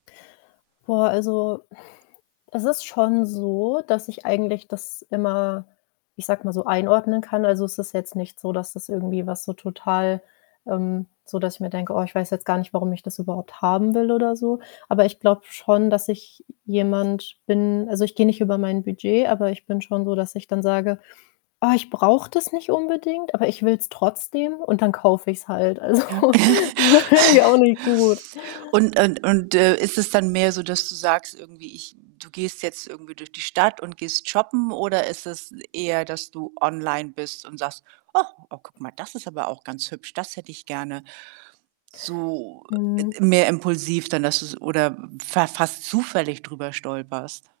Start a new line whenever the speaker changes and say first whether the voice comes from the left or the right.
left: Boah, also, es ist schon so, dass ich eigentlich das immer, ich sage mal so, einordnen kann. Also, es ist jetzt nicht so, dass das irgendwie was so total, ähm so, dass ich mir denke: „Oh, ich weiß jetzt gar nicht, warum ich das überhaupt haben will” oder so. Aber ich glaube schon, dass ich j jemand bin also, ich gehe nicht über mein Budget, aber ich bin schon so, dass ich dann sage: „Oh, ich brauche das nicht unbedingt, aber ich will‘s trotzdem”, und dann kaufe ich‘s halt. Also,
right: Ja.
left: so irgendwie auch nicht gut.
right: Und und und, äh, ist es dann mehr so, dass du sagst irgendwie: „Ich” du gehst jetzt irgendwie durch die Stadt und gehst shoppen? Oder ist es eher, dass du online bist und sagst: „Och oh, guck mal, das ist aber auch ganz hübsch, das hätte ich gerne.” So, äh, äh,
left: Mhm.
right: mehr impulsiv dann, dass du‘s oder fa fast zufällig drüber stolperst?